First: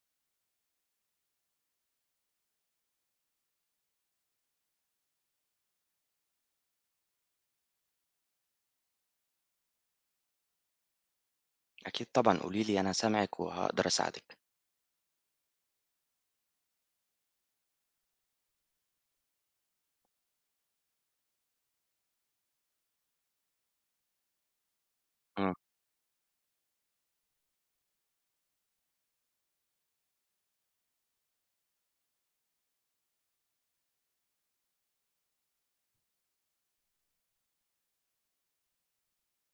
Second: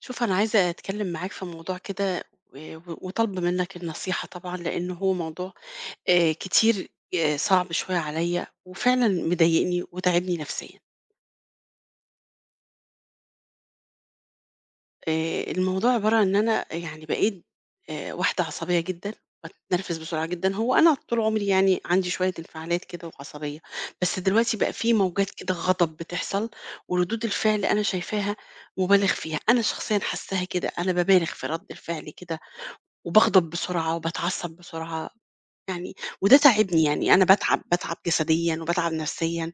شوف أنا عايزة أتكلم معاك في موضوع كده آآ و وطالبة منّك النصيحة طبعًا، لأن هو موضوع آآ كتير آآ صَعب شوية عليَّ، وفعلًا مضايقني وتاعبني نفسيًا. أكيد طبعًا، قولي لي أنا سامعِك، وهاقدَر أساعدِك. آآ الموضوع عبارة عن إن أنا أ يعني بقيت آآ واحدة عصبية جدًا، باتنرفز بسرعة جدًا هو أنا طول عُمري يعني عَندي شوية انفعالات كده وعصبية، بس دلوقتي بقى في موجات كده امم. غضب بتحصَل وردود الفعل أنا شايفاها مُبالغ فيها، أنا شخصيًا حاسّاها كده، أنا بابالغ في رَد الفعل كده وباغضب، بسرعة وباتعصّب بسرعة. يعني، وده تاعبني يعني أنا باتعب باتعب جسديًا وباتعب نفسيًا،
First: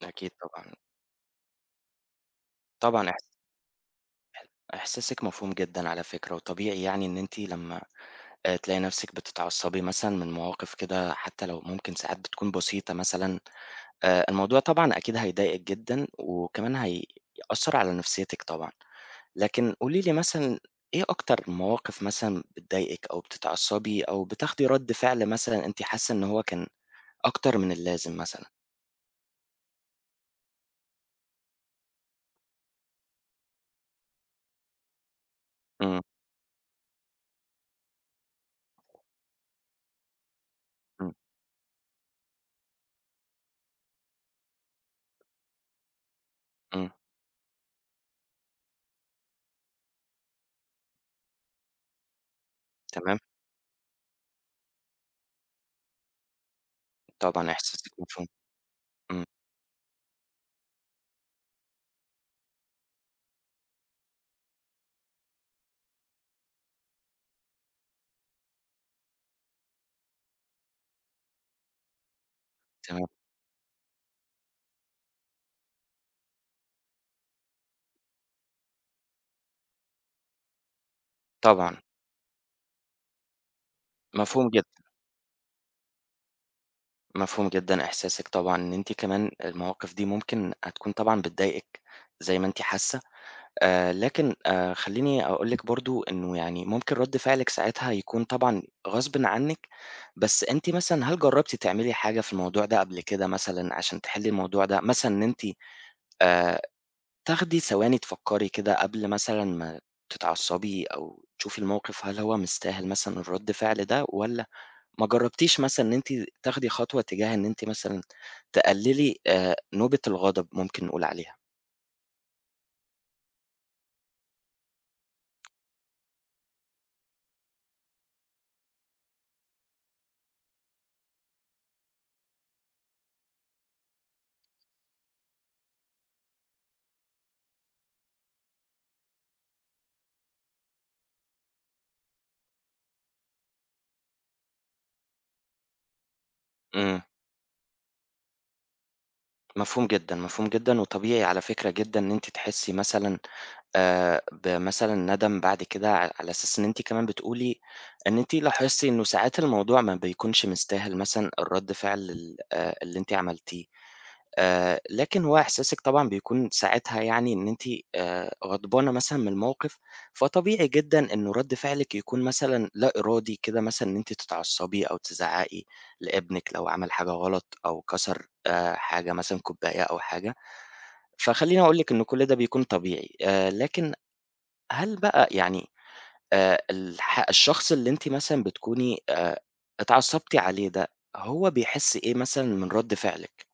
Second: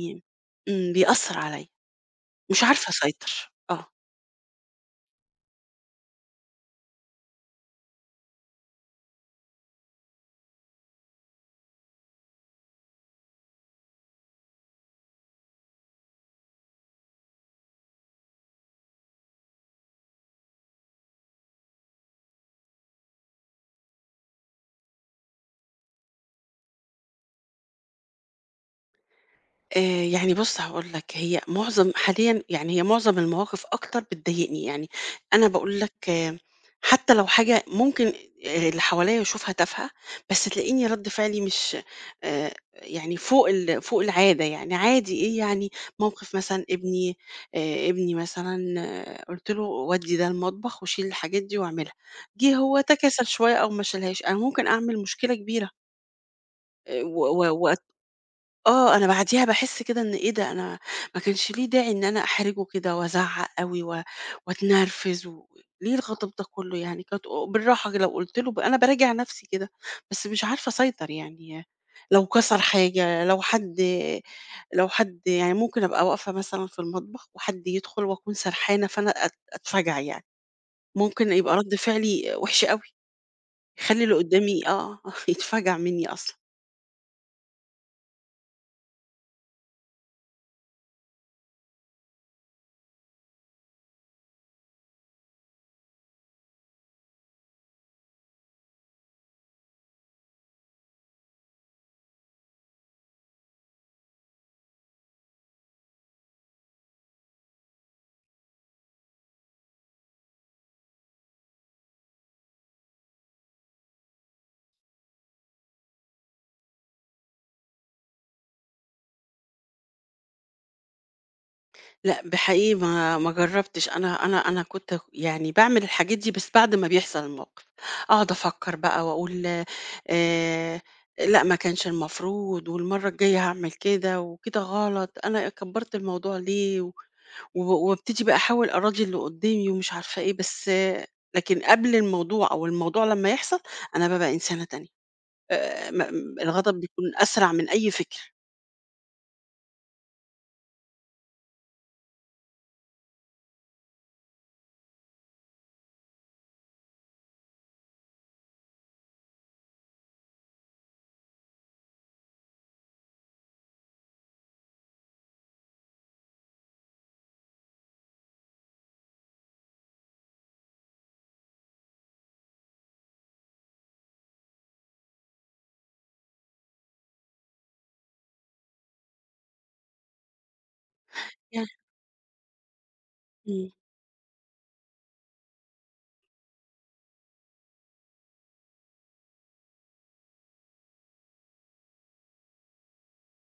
ده أكيد طبعًا. إمم بيأثّر عليَّ. مش عارفة طبعًا احس أسيطَر، آه. إح إحساسِك مفهوم جدًا على فكرة، وطبيعي يعني إن أنتِ لمّا آآ تلاقي نفسِك بتتعصبي مثلًا من مواقِف كده حتّى لو ممكن ساعات بتكون بسيطة مثلًا، آآ الموضوع طبعًا أكيد هيضايقِك جدًا، وكمان هيأثّر على نفسيتِك طبعًا، لكن قولي لي مثلًا، إيه أكتر المواقِف مثلًا بتضايقِك أو بتتعصبي أو بتاخدي رَد فعل مثلًا أنتِ حاسة إن هو كان أكتر من اللازم مثلًا؟ آآ يعني بُص هاقول لك هي مُعظم حاليًا يعني هي مُعظم المواقِف أكتر بتضايقني، يعني أنا باقول لك إمم. حتّى لو حاجة ممكن آآ اللي حواليّا يشوفها تافهة بس تلاقيني رَد إمم. فعلي مش آآ يعني فوق ال فوق العادة يعني عادي إيه يعني مَوقِف مثلًا إمم. ابني آآ ابني مثلًا قُلت له ودّي ده المطبخ وشيل الحاجات دي وأعملها، جِه هو تمام. تكاسل شوية أو ما شالهاش، أنا ممكن أعمل مشكلة كبيرة. آآ و طبعًا و وات احساسِك مفهوم. آه أنا إمم. بَعدِيها باحس كده إن إيه ده أنا ما كانش ليه داعي إن أنا أحرِجه كده وأزعّق أوي و وأتنرفز، و ليه الغضب ده كلّه يعني، كانت او بالراحة كده لو قُلت له، أنا باراجِع نَفسي كده بس مش عارفة أسيطر يعني، لو كَسَر تمام. حاجة لو حد لو حد يعني ممكن أبقى واقفة مثلًا في المطبخ وحد يدخُل وأكون سرحانة فأنا أت أتفجَع يعني، ممكن يبقى رد طبعًا. فعلي وِحِش أوي، يخلّي اللي مفهوم جدًا. قدّامي آه، آه، يتفجَع منّي أصلًا. مفهوم جدًا إحساسِك طبعًا إن أنتِ كمان المواقِف دي ممكن هتكون طبعًا بتضايقِك زي ما أنتِ حاسّة، آآ لكن آآ خلّيني أقول لِك برضه إنّه يعني ممكن رد فعلِك ساعتها يكون طبعًا غصبٍ عنِّك، بس أنتِ مثلًا هل جرّبتِ تعملي حاجة في الموضوع ده قَبل كده مثلًا عشان تحِلّي الموضوع ده، مثلًا إن أنتِ آآ تاخدي ثواني تفكّري كده قبل مثلًا ما تتعصّبي أو تشوفي المَوقِف هل هو مستاهل مثلًا الرَد فِعل ده؟ والّا ما جرّبتيش مثلًا إن أنتِ تاخدي خطوة تجاه إن أنتِ مثلًا، تقللي آآ نوبة الغضب ممكن نقول عليها؟ لأ ب حقيقي ما ما جرّبتش، أنا أنا أنا كنت اك يعني باعمل الحاجات دي، بس بعد ما بيحصل الموقِف، اقعُد افكّر بقى واقول آآ، لأ ما كانش المفروض، والمَرّة الجايّة هاعمل كده، وكده غلط أنا أ كبّرت الموضوع ليه، و و وابتدي بقى احاول أراضي اللي قدّامي ومش عارفة إيه، بس لكن قبل الموضوع أو الموضوع لمّا يحصل أنا بابقى إنسانة تانية، آآ، ما أم الغضب إمم. بيكون أسرع من أي فكر. مفهوم جدًا، مفهوم جدًا، وطبيعي على فكرة جدًا إن أنتِ تحسّي مثلًا آآ، بمثلًا ندم بعد كده ع على أساس إن أنتِ كمان بتقولي إن أنتِ لاحظتِ إنه ساعات الموضوع ما بيكونش مستاهل مثلًا الرَد فعل ال آآ، اللي أنتِ عملتيه آآ، لكن هو إحساسِك طبعًا بيكون ساعتها يعني إن أنتِ آآ، غضبانة مثلًا من الموقِف، فطبيعي جدًا إنه رَد فعلِك بيكون مثلًا لا إرادي كده، مثلًا إن أنتِ تتعصبي أو تزعّقي لإبنِك لو عمل حاجة غلط أو كسر آآ، حاجة مثلًا كوباية أو حاجة. فخلّيني اقول لِك إن كُلّ ده بيكون طبيعي آآ، إمم. لكن هل بقى يعني آآ، الح الشخص اللي أنتِ مثلًا بتكوني آآ، اتعصبتِ عليه ده هو بيحس إيه مثلًا من رَد فعلِك؟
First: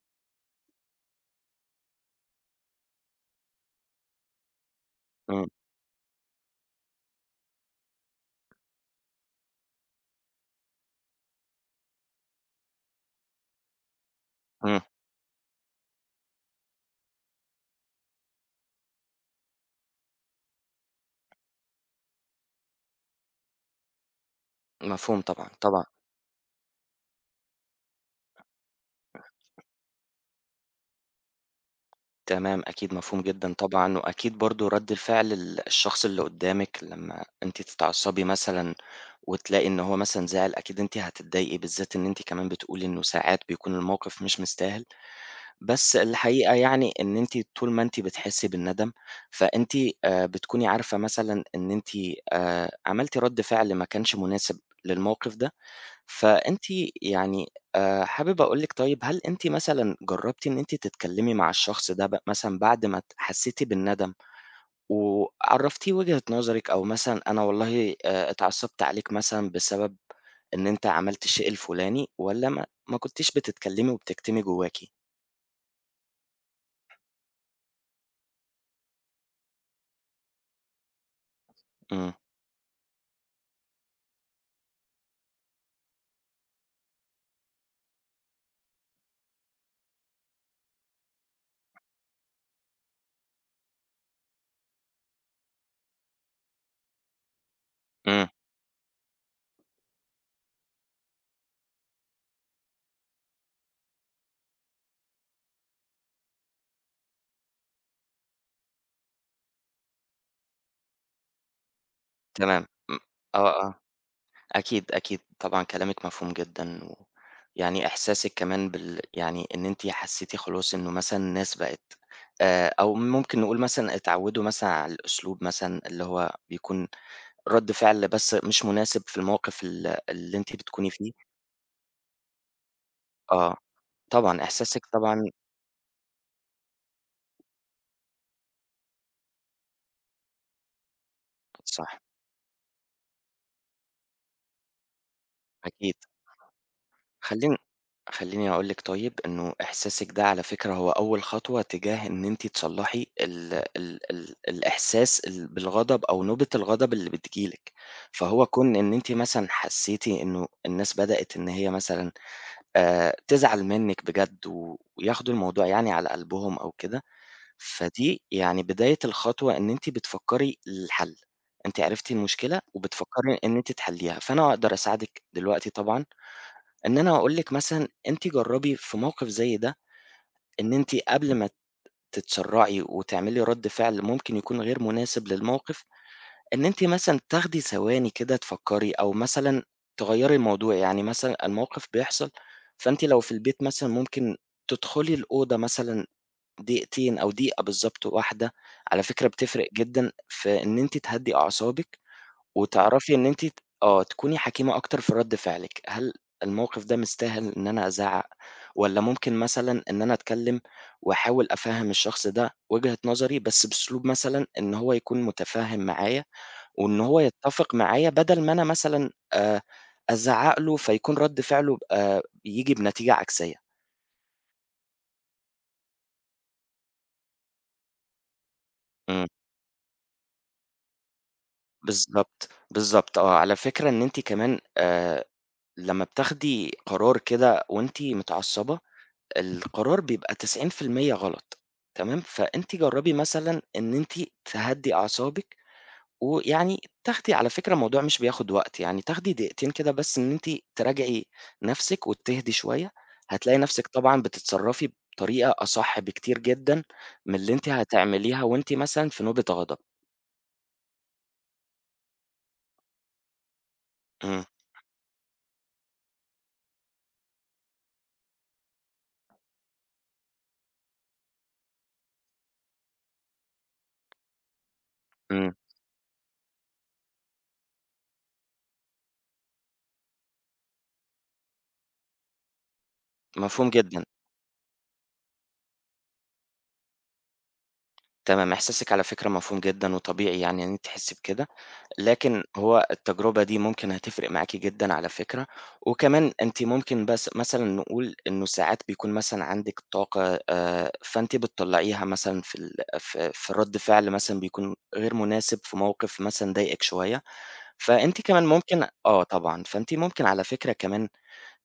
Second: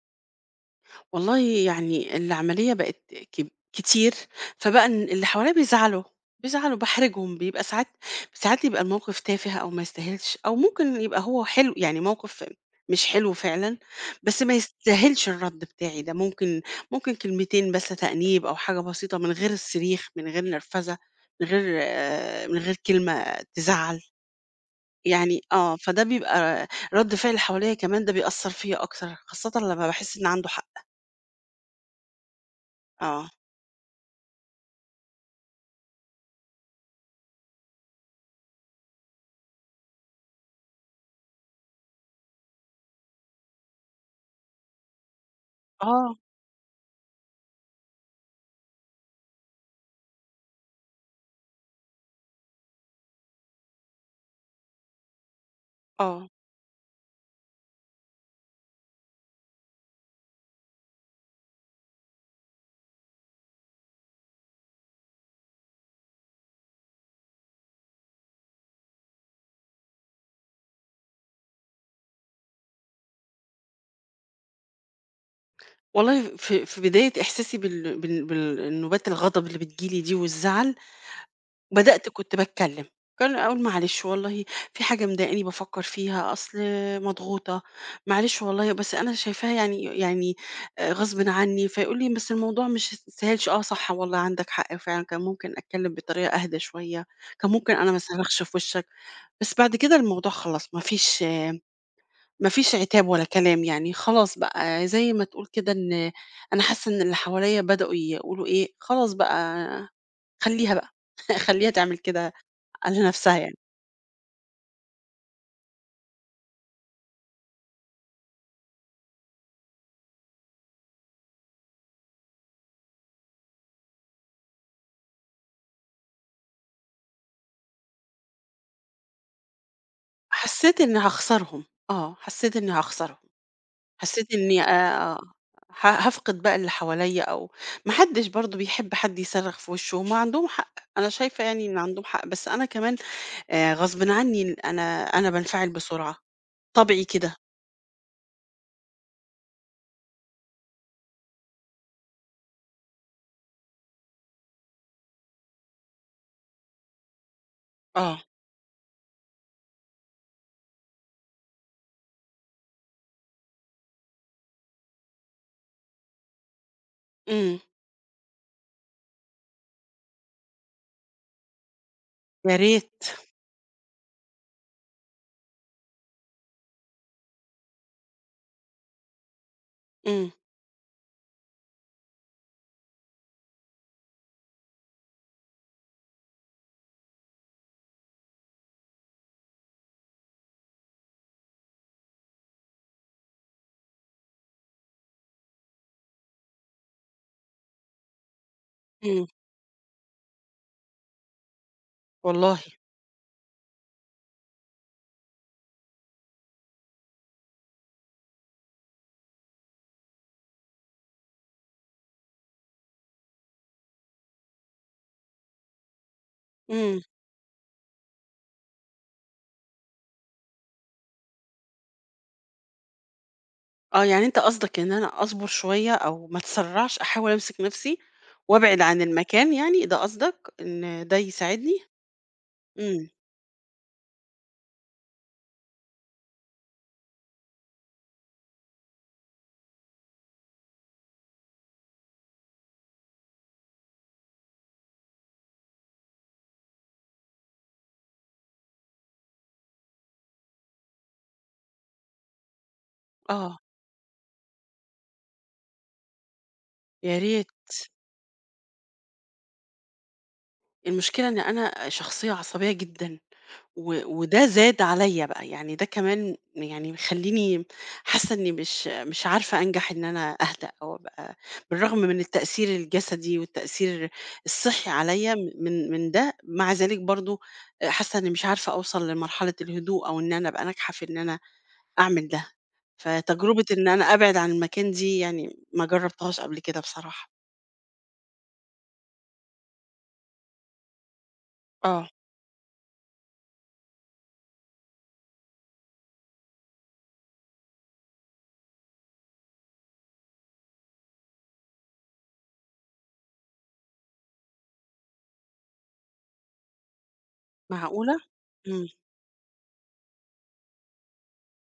والله يعني العملية بقت كب كتير، فبقى إن اللي إمم. حواليّا بيزعلوا، بيزعلوا، باحرِجهم، بيبقى ساعات ساعات بيبقى المَوقِف تافه أو ما يستاهلش، أو ممكن يبقى هو حلو يعني مَوقِف مش حلو فعلًا بس ما إمم. يستاهلش الرد بتاعي ده، ممكن ممكن كلمتين بس تأنيب أو حاجة بسيطة من غير الصريخ، من غير نرفزة، من غير آآ من غير كلمة تزعَّل. مفهوم يعني طبعًا، آه، طبعًا. فده بيبقى رد فعل اللي حواليّأ كمان ده بيأثّر فيَّ أكتر خاصةً لمّا باحس إن عَنده حق. تمام، أكيد مفهوم آه. جدًا طبعًا، وأكيد برضو رد فعل ال الشخص اللي قدّامِك لمّا أنتِ تتعصبي مثلًا وتلاقي إن هو مثلًا زعل، أكيد أنتِ هتضايقي بالذات إن أنتِ كمان بتقولي إنّه ساعات بيكون المَوقِف مش مستاهل. بس آه. الحقيقة يعني إن أنتِ طول ما أنتِ بتحسّي بالندم فأنتِ آآ، بتكوني عارفة مثلًا إن أنتِ آآ، عملتِ رد فِعل ما كانش مناسب للمَوقِف ده. آه. فأنتِ يعني آآ، حابب أقول لِك طيّب هل أنتِ مثلًا جرّبتِ إن أنتِ تتكلمي مع الشخص ده بق مثلًا بعد ما حسّيتِ بالندم وعرّفتيه وجهة نظرِك أو مثلًا أنا والله آآ، اتعصّبت عليك مثلًا بسبب إن أنت عملت الشيء الفلاني، والّا ما ما كنتيش بتتكلمي وبتكتمي جوّاكِ؟ والله ف في بداية إحساسي بال بال بال النوبات الغضب اللي بتيجي لي دي والزعل، بدأت إمم. كنت باتكلّم، كان اقول: "معلش والله في حاجة مضايقاني بافكّر فيها، أصل مضغوطة، معلش والله بس أنا شايفاها يعني يعني غصبٍ عني،" فيقول لي: "بس الموضوع مش ما يستاهلش،" "آه صح والله عندك حق فعلًا كان ممكن أتكلّم بطريقة أهدى شوية، كان ممكن أنا ما إمم. أصرّخش في وشّك." بس بعد كده الموضوع خلاص ما فيش ما فيش عتاب ولا كلام يعني، خلاص بقى زي ما تقول كده إن أنا حاسّة إن اللي حواليّا بدأوا يقولوا إيه: "خلاص بقى خلّيها بقى، خلّيها تعمل كده تمام م على نفْسها يعني." آه، آه، أكيد أكيد طبعًا كلامِك مفهوم جدًا و يعني إحساسِك كمان بال يعني إن أنتِ حسّيتِ خلاص إن مثلًا الناس بقِت آآ أو ممكن نقول مثلًا اتعوّدوا مثلًا على الأسلوب مثلًا اللي هو بيكون رد فعل بس مش مناسب في الموقف ال اللي أنتِ حسّيت بتكوني إني فيه هاخسرهم، آه حسّيت إني هاخسرهم، آه حسّيت طبعًا إني إحساسِك آآ آه طبعًا ه هافقد بقى اللي حواليّا أو ما حدش برضو بيحب حد يصرّخ في وشه هُم عندهم حق، أنا شايفة يعني إن صح. عندهم حق، بس أنا كمان آآ غصبٍ عني إن أنا أنا بانفعل أكيد. بسرعة، طبعي كده. خلّين خلّيني أقول لِك طيب إنه إحساسِك ده على فكرة هو أول خطوة تجاه إن أنتِ تصلّحي ال ال ال الإحساس ال بالغضب أو نوبة الغضب اللي بتيجي لِك آه. فهو كون إن أنتِ مثلًا حسّيتِ إنه الناس بدأت إن هي مثلًا آآ تزعل منِك بجد وياخدوا الموضوع يعني على قلبهم أو كده، إمم. فدي يعني بداية الخطوة إن أنتِ بتفكّري للحل، أنتِ عرفتِ يا المشكلة ريت. وبتفكّري إن أنتِ تحلّيها فأنا أقدر أساعدِك دلوقتي طبعًا، إن أنا أقول لِك مثلًا أنتِ جرّبي في موقف زي ده إمم. إن أنتِ قبل ما تتسرّعي وتعملي رد فعل ممكن يكون غير مناسب للموقف، إن أنتِ مثلًا تاخدي ثواني كده تفكّري، أو مثلًا تغيّري الموضوع يعني مثلًا الموقف بيحصل فأنتِ لو في البيت مثلًا ممكن تدخلي الأوضة مثلًا دقيقتين أو دقيقة بالضبط واحدة، على إمم. فكرة بتفرِق جدًا في إن أنتِ تهدي أعصابِك، والله؟ وتعرفي إن أنتِ ت آه تكوني حكيمة أكتر في رد فعلِك، "هل الموقف ده مستاهل إن أنا أزعَّق؟ والّا ممكن مثلًا إن أنا أتكلّم وأحاول أفهّم الشخص ده وجهة نظري بس بأسلوب مثلًا إن هو يكون متفهم معايا، وإن إمم. هو يتفق معايا بدل ما أنا مثلًا آآ أزعَّق له فيكون رد فعله آآ ييجي بنتيجة عكسية." آه يعني أنت قصدك إن أنا أصبر شوية، أو ما أتسرعش، أحاول أمسِك نَفسِي، وأبعِد عن إمم. المكان يعني، ده قصدك، إن ده يساعدني؟ بالضبط. إمم. بالضبط آه، على فكرة إن أنتِ كمان آآ، لمّا بتاخدي قرار كده وأنتِ متعصبة، القرار بيبقى 90% غلط، تمام؟ فأنتِ جربي مثلًا إن أنتِ تهدّي أعصابِك، ويعني تاخدي على فكرة الموضوع مش بياخد وقت يعني تاخدي دقيقتين كده بس إن أنتِ تراجعي نَفسِك، وتهدِي شوية هتلاقي آه. نَفسِك طبعًا بتتصرفي بطريقة أصح بكتير جدًا يا من ريت. اللي أنتِ هتعمليها وأنتِ مثلًا في نوبة غضب. المشكلة إن أنا أ شخصية عصبية جدًا، و إمم. وده زاد عليّا بقى، يعني ده كمان يعني مخلّيني حاسة إني مش مش عزارفة أنجح إن أنا أهدا، أو أبقى بالرغم من التأثير الجسدي والتأثير الصحي عليّا م إمم. من من ده مع ذلك برضه حاسة إني مش عارفة أوصَل لمرحلة الهدوء، أو إن أنا أبقى ناجحة في إن أنا أعمل ده. فتجربة مفهوم إن جدًا. أنا أبعِد عن المكان دي يعني، ما جربتهاش قبل كده بصراحة. تمام إحساسِك على فكرة مفهوم جدًا وطبيعي يعني إن أنتِ تحسي بكده، آه. لكن هو التجربة دي ممكن هتفرق معاكِ جدًا على فكرة، وكمان أنتِ ممكن بس مثلًا نقول إنه ساعات بيكون مثلًا عندِك طاقة آآ، فأنتِ بتطلعيها مثلًا في ال ف في رد فعل مثلًا بيكون غير مناسب، في موقف مثلًا ضايقِك شوية، معقولة؟ فأنتِ كمان ممكن امم. آه طبعًا، فأنتِ ممكن على فكرة كمان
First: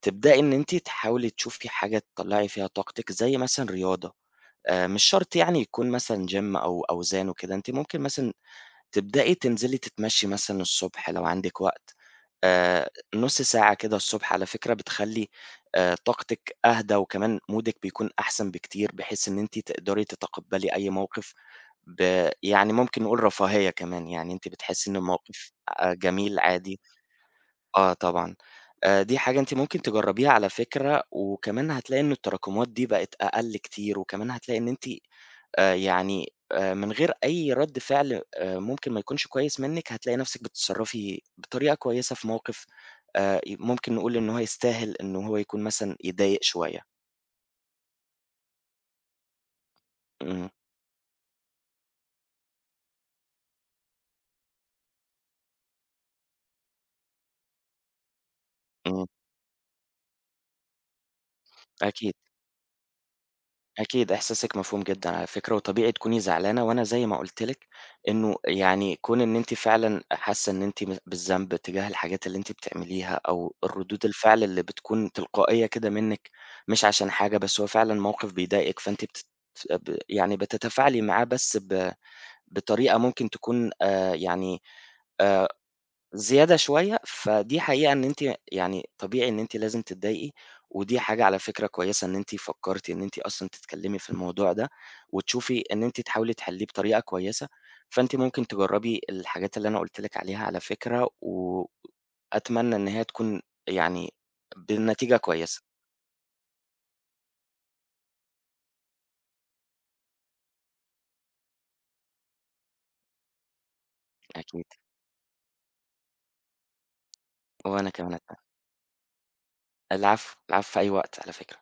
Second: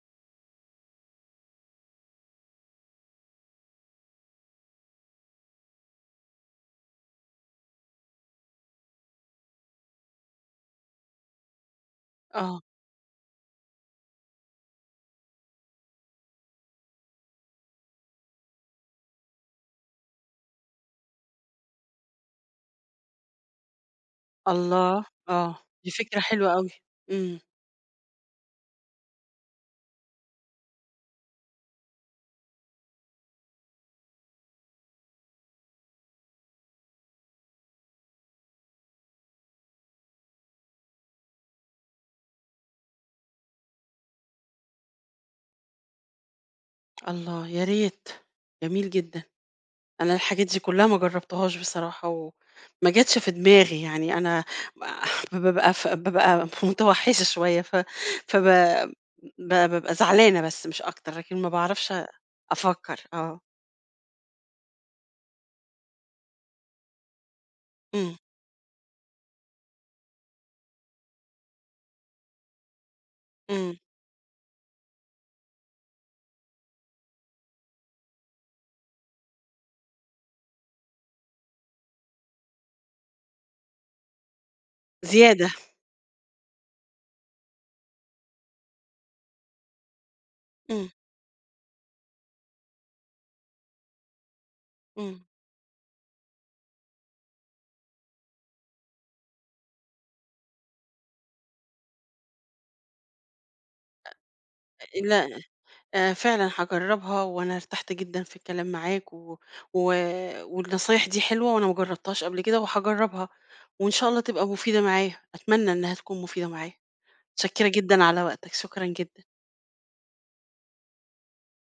تبدئي إن أنتِ تحاولي تشوفي حاجة تطلعي فيها طاقتِك، زي مثلًا رياضة، آآ مش شرط يعني يكون مثلًا Gym أو أوزان وكده، أنتِ ممكن مثلًا تبدئي تنزلي تتمشي مثلًا الصبح لو عندِك وقت، آه. آآ نُص ساعة كده الصبح على فكرة بتخلي آآ طاقتِك أهدى وكمان مودِك بيكون أحسن بكتير، بحيث إن أنتِ تقدري تتقبلي أي موقف ب يعني ممكن نقول رفاهية كمان، يعني أنتِ بتحسي إن الله! الموقف آه، دي آآ فكرة جميل حلوة أوي، عادي امم. آه طبعًا، دي حاجة أنتِ ممكن تجربيها على فكرة، وكمان هتلاقي إن التراكمات دي بقت أقل كتير وكمان هتلاقي إن أنتِ آآ يعني، آآ من غير أي رد فعل آآ ممكن ما يكونش كويس منك، هتلاقي نفْسِك بتتصرفي بطريقة كويسة في موقف آآ ممكن نقول إن هو يستاهل إن هو يكون مثلًا يضايق شوية. الله، يا ريت! جميل جدًا، أنا الحاجات امم. دي كلها ما جربتهاش بصراحة وما جاتش في دماغي، يعني أنا [unintelligible] بابقى في بابقى متوحشة شوية، ف فب امم. ب بابقى زعلانة بس مش أكتر، لكن ما باعرفش أكيد. أفكر، آه. أكيد إحساسِك مفهوم جدًا على فكرة وطبيعي تكوني زعلانة، وأنا زي ما قلت لِك، امم. إنه يعني كون إن أنتِ فعلًا حاسة إن أنتِ ب بالذنب تجاه الحاجات اللي أنتِ بتعمليها أو امم. الردود الفعل اللي بتكون تلقائية كده منِك، مش عشان حاجة، بس هو فعلًا موقف بيضايقك فأنتِ بت ب يعني بتتفاعلي معاه بس ب بطريقة ممكن تكون آآ يعني آآ زيادة. زيادة شوية، فدي حقيقة إن أنتِ ي يعني طبيعي إن أنتِ لازم تضايقي، امم. ودي حاجة على فكرة كويسة، أنتِ فكرتِ إن أنتِ أصلًا تتكلمي في الموضوع ده امم. وتشوفي إن أنتِ تحاولي تحليه بطريقة كويسة، فأنتِ ممكن تجربي الحاجات اللي أنا قلت لِك عليها على فكرة و أتمنى إن هي تكون يعني آآ بالنتيجة لا كويسة. آآ، فعلًا هاجربها وأنا ارتحت جدًا في الكلام معاك، و و والنصايح دي حلوة وأنا ما جربتهاش قبل كده وهاجربها وإن شاء الله تبقى أكيد. مفيدة معايا، أتمنى إنها تكون مفيدة معايا، متشكرة وأنا جدًا كمان على [unintelligible] وقتك شكرًا جدًا. العفو، العفو، في أي وقت على فكرة.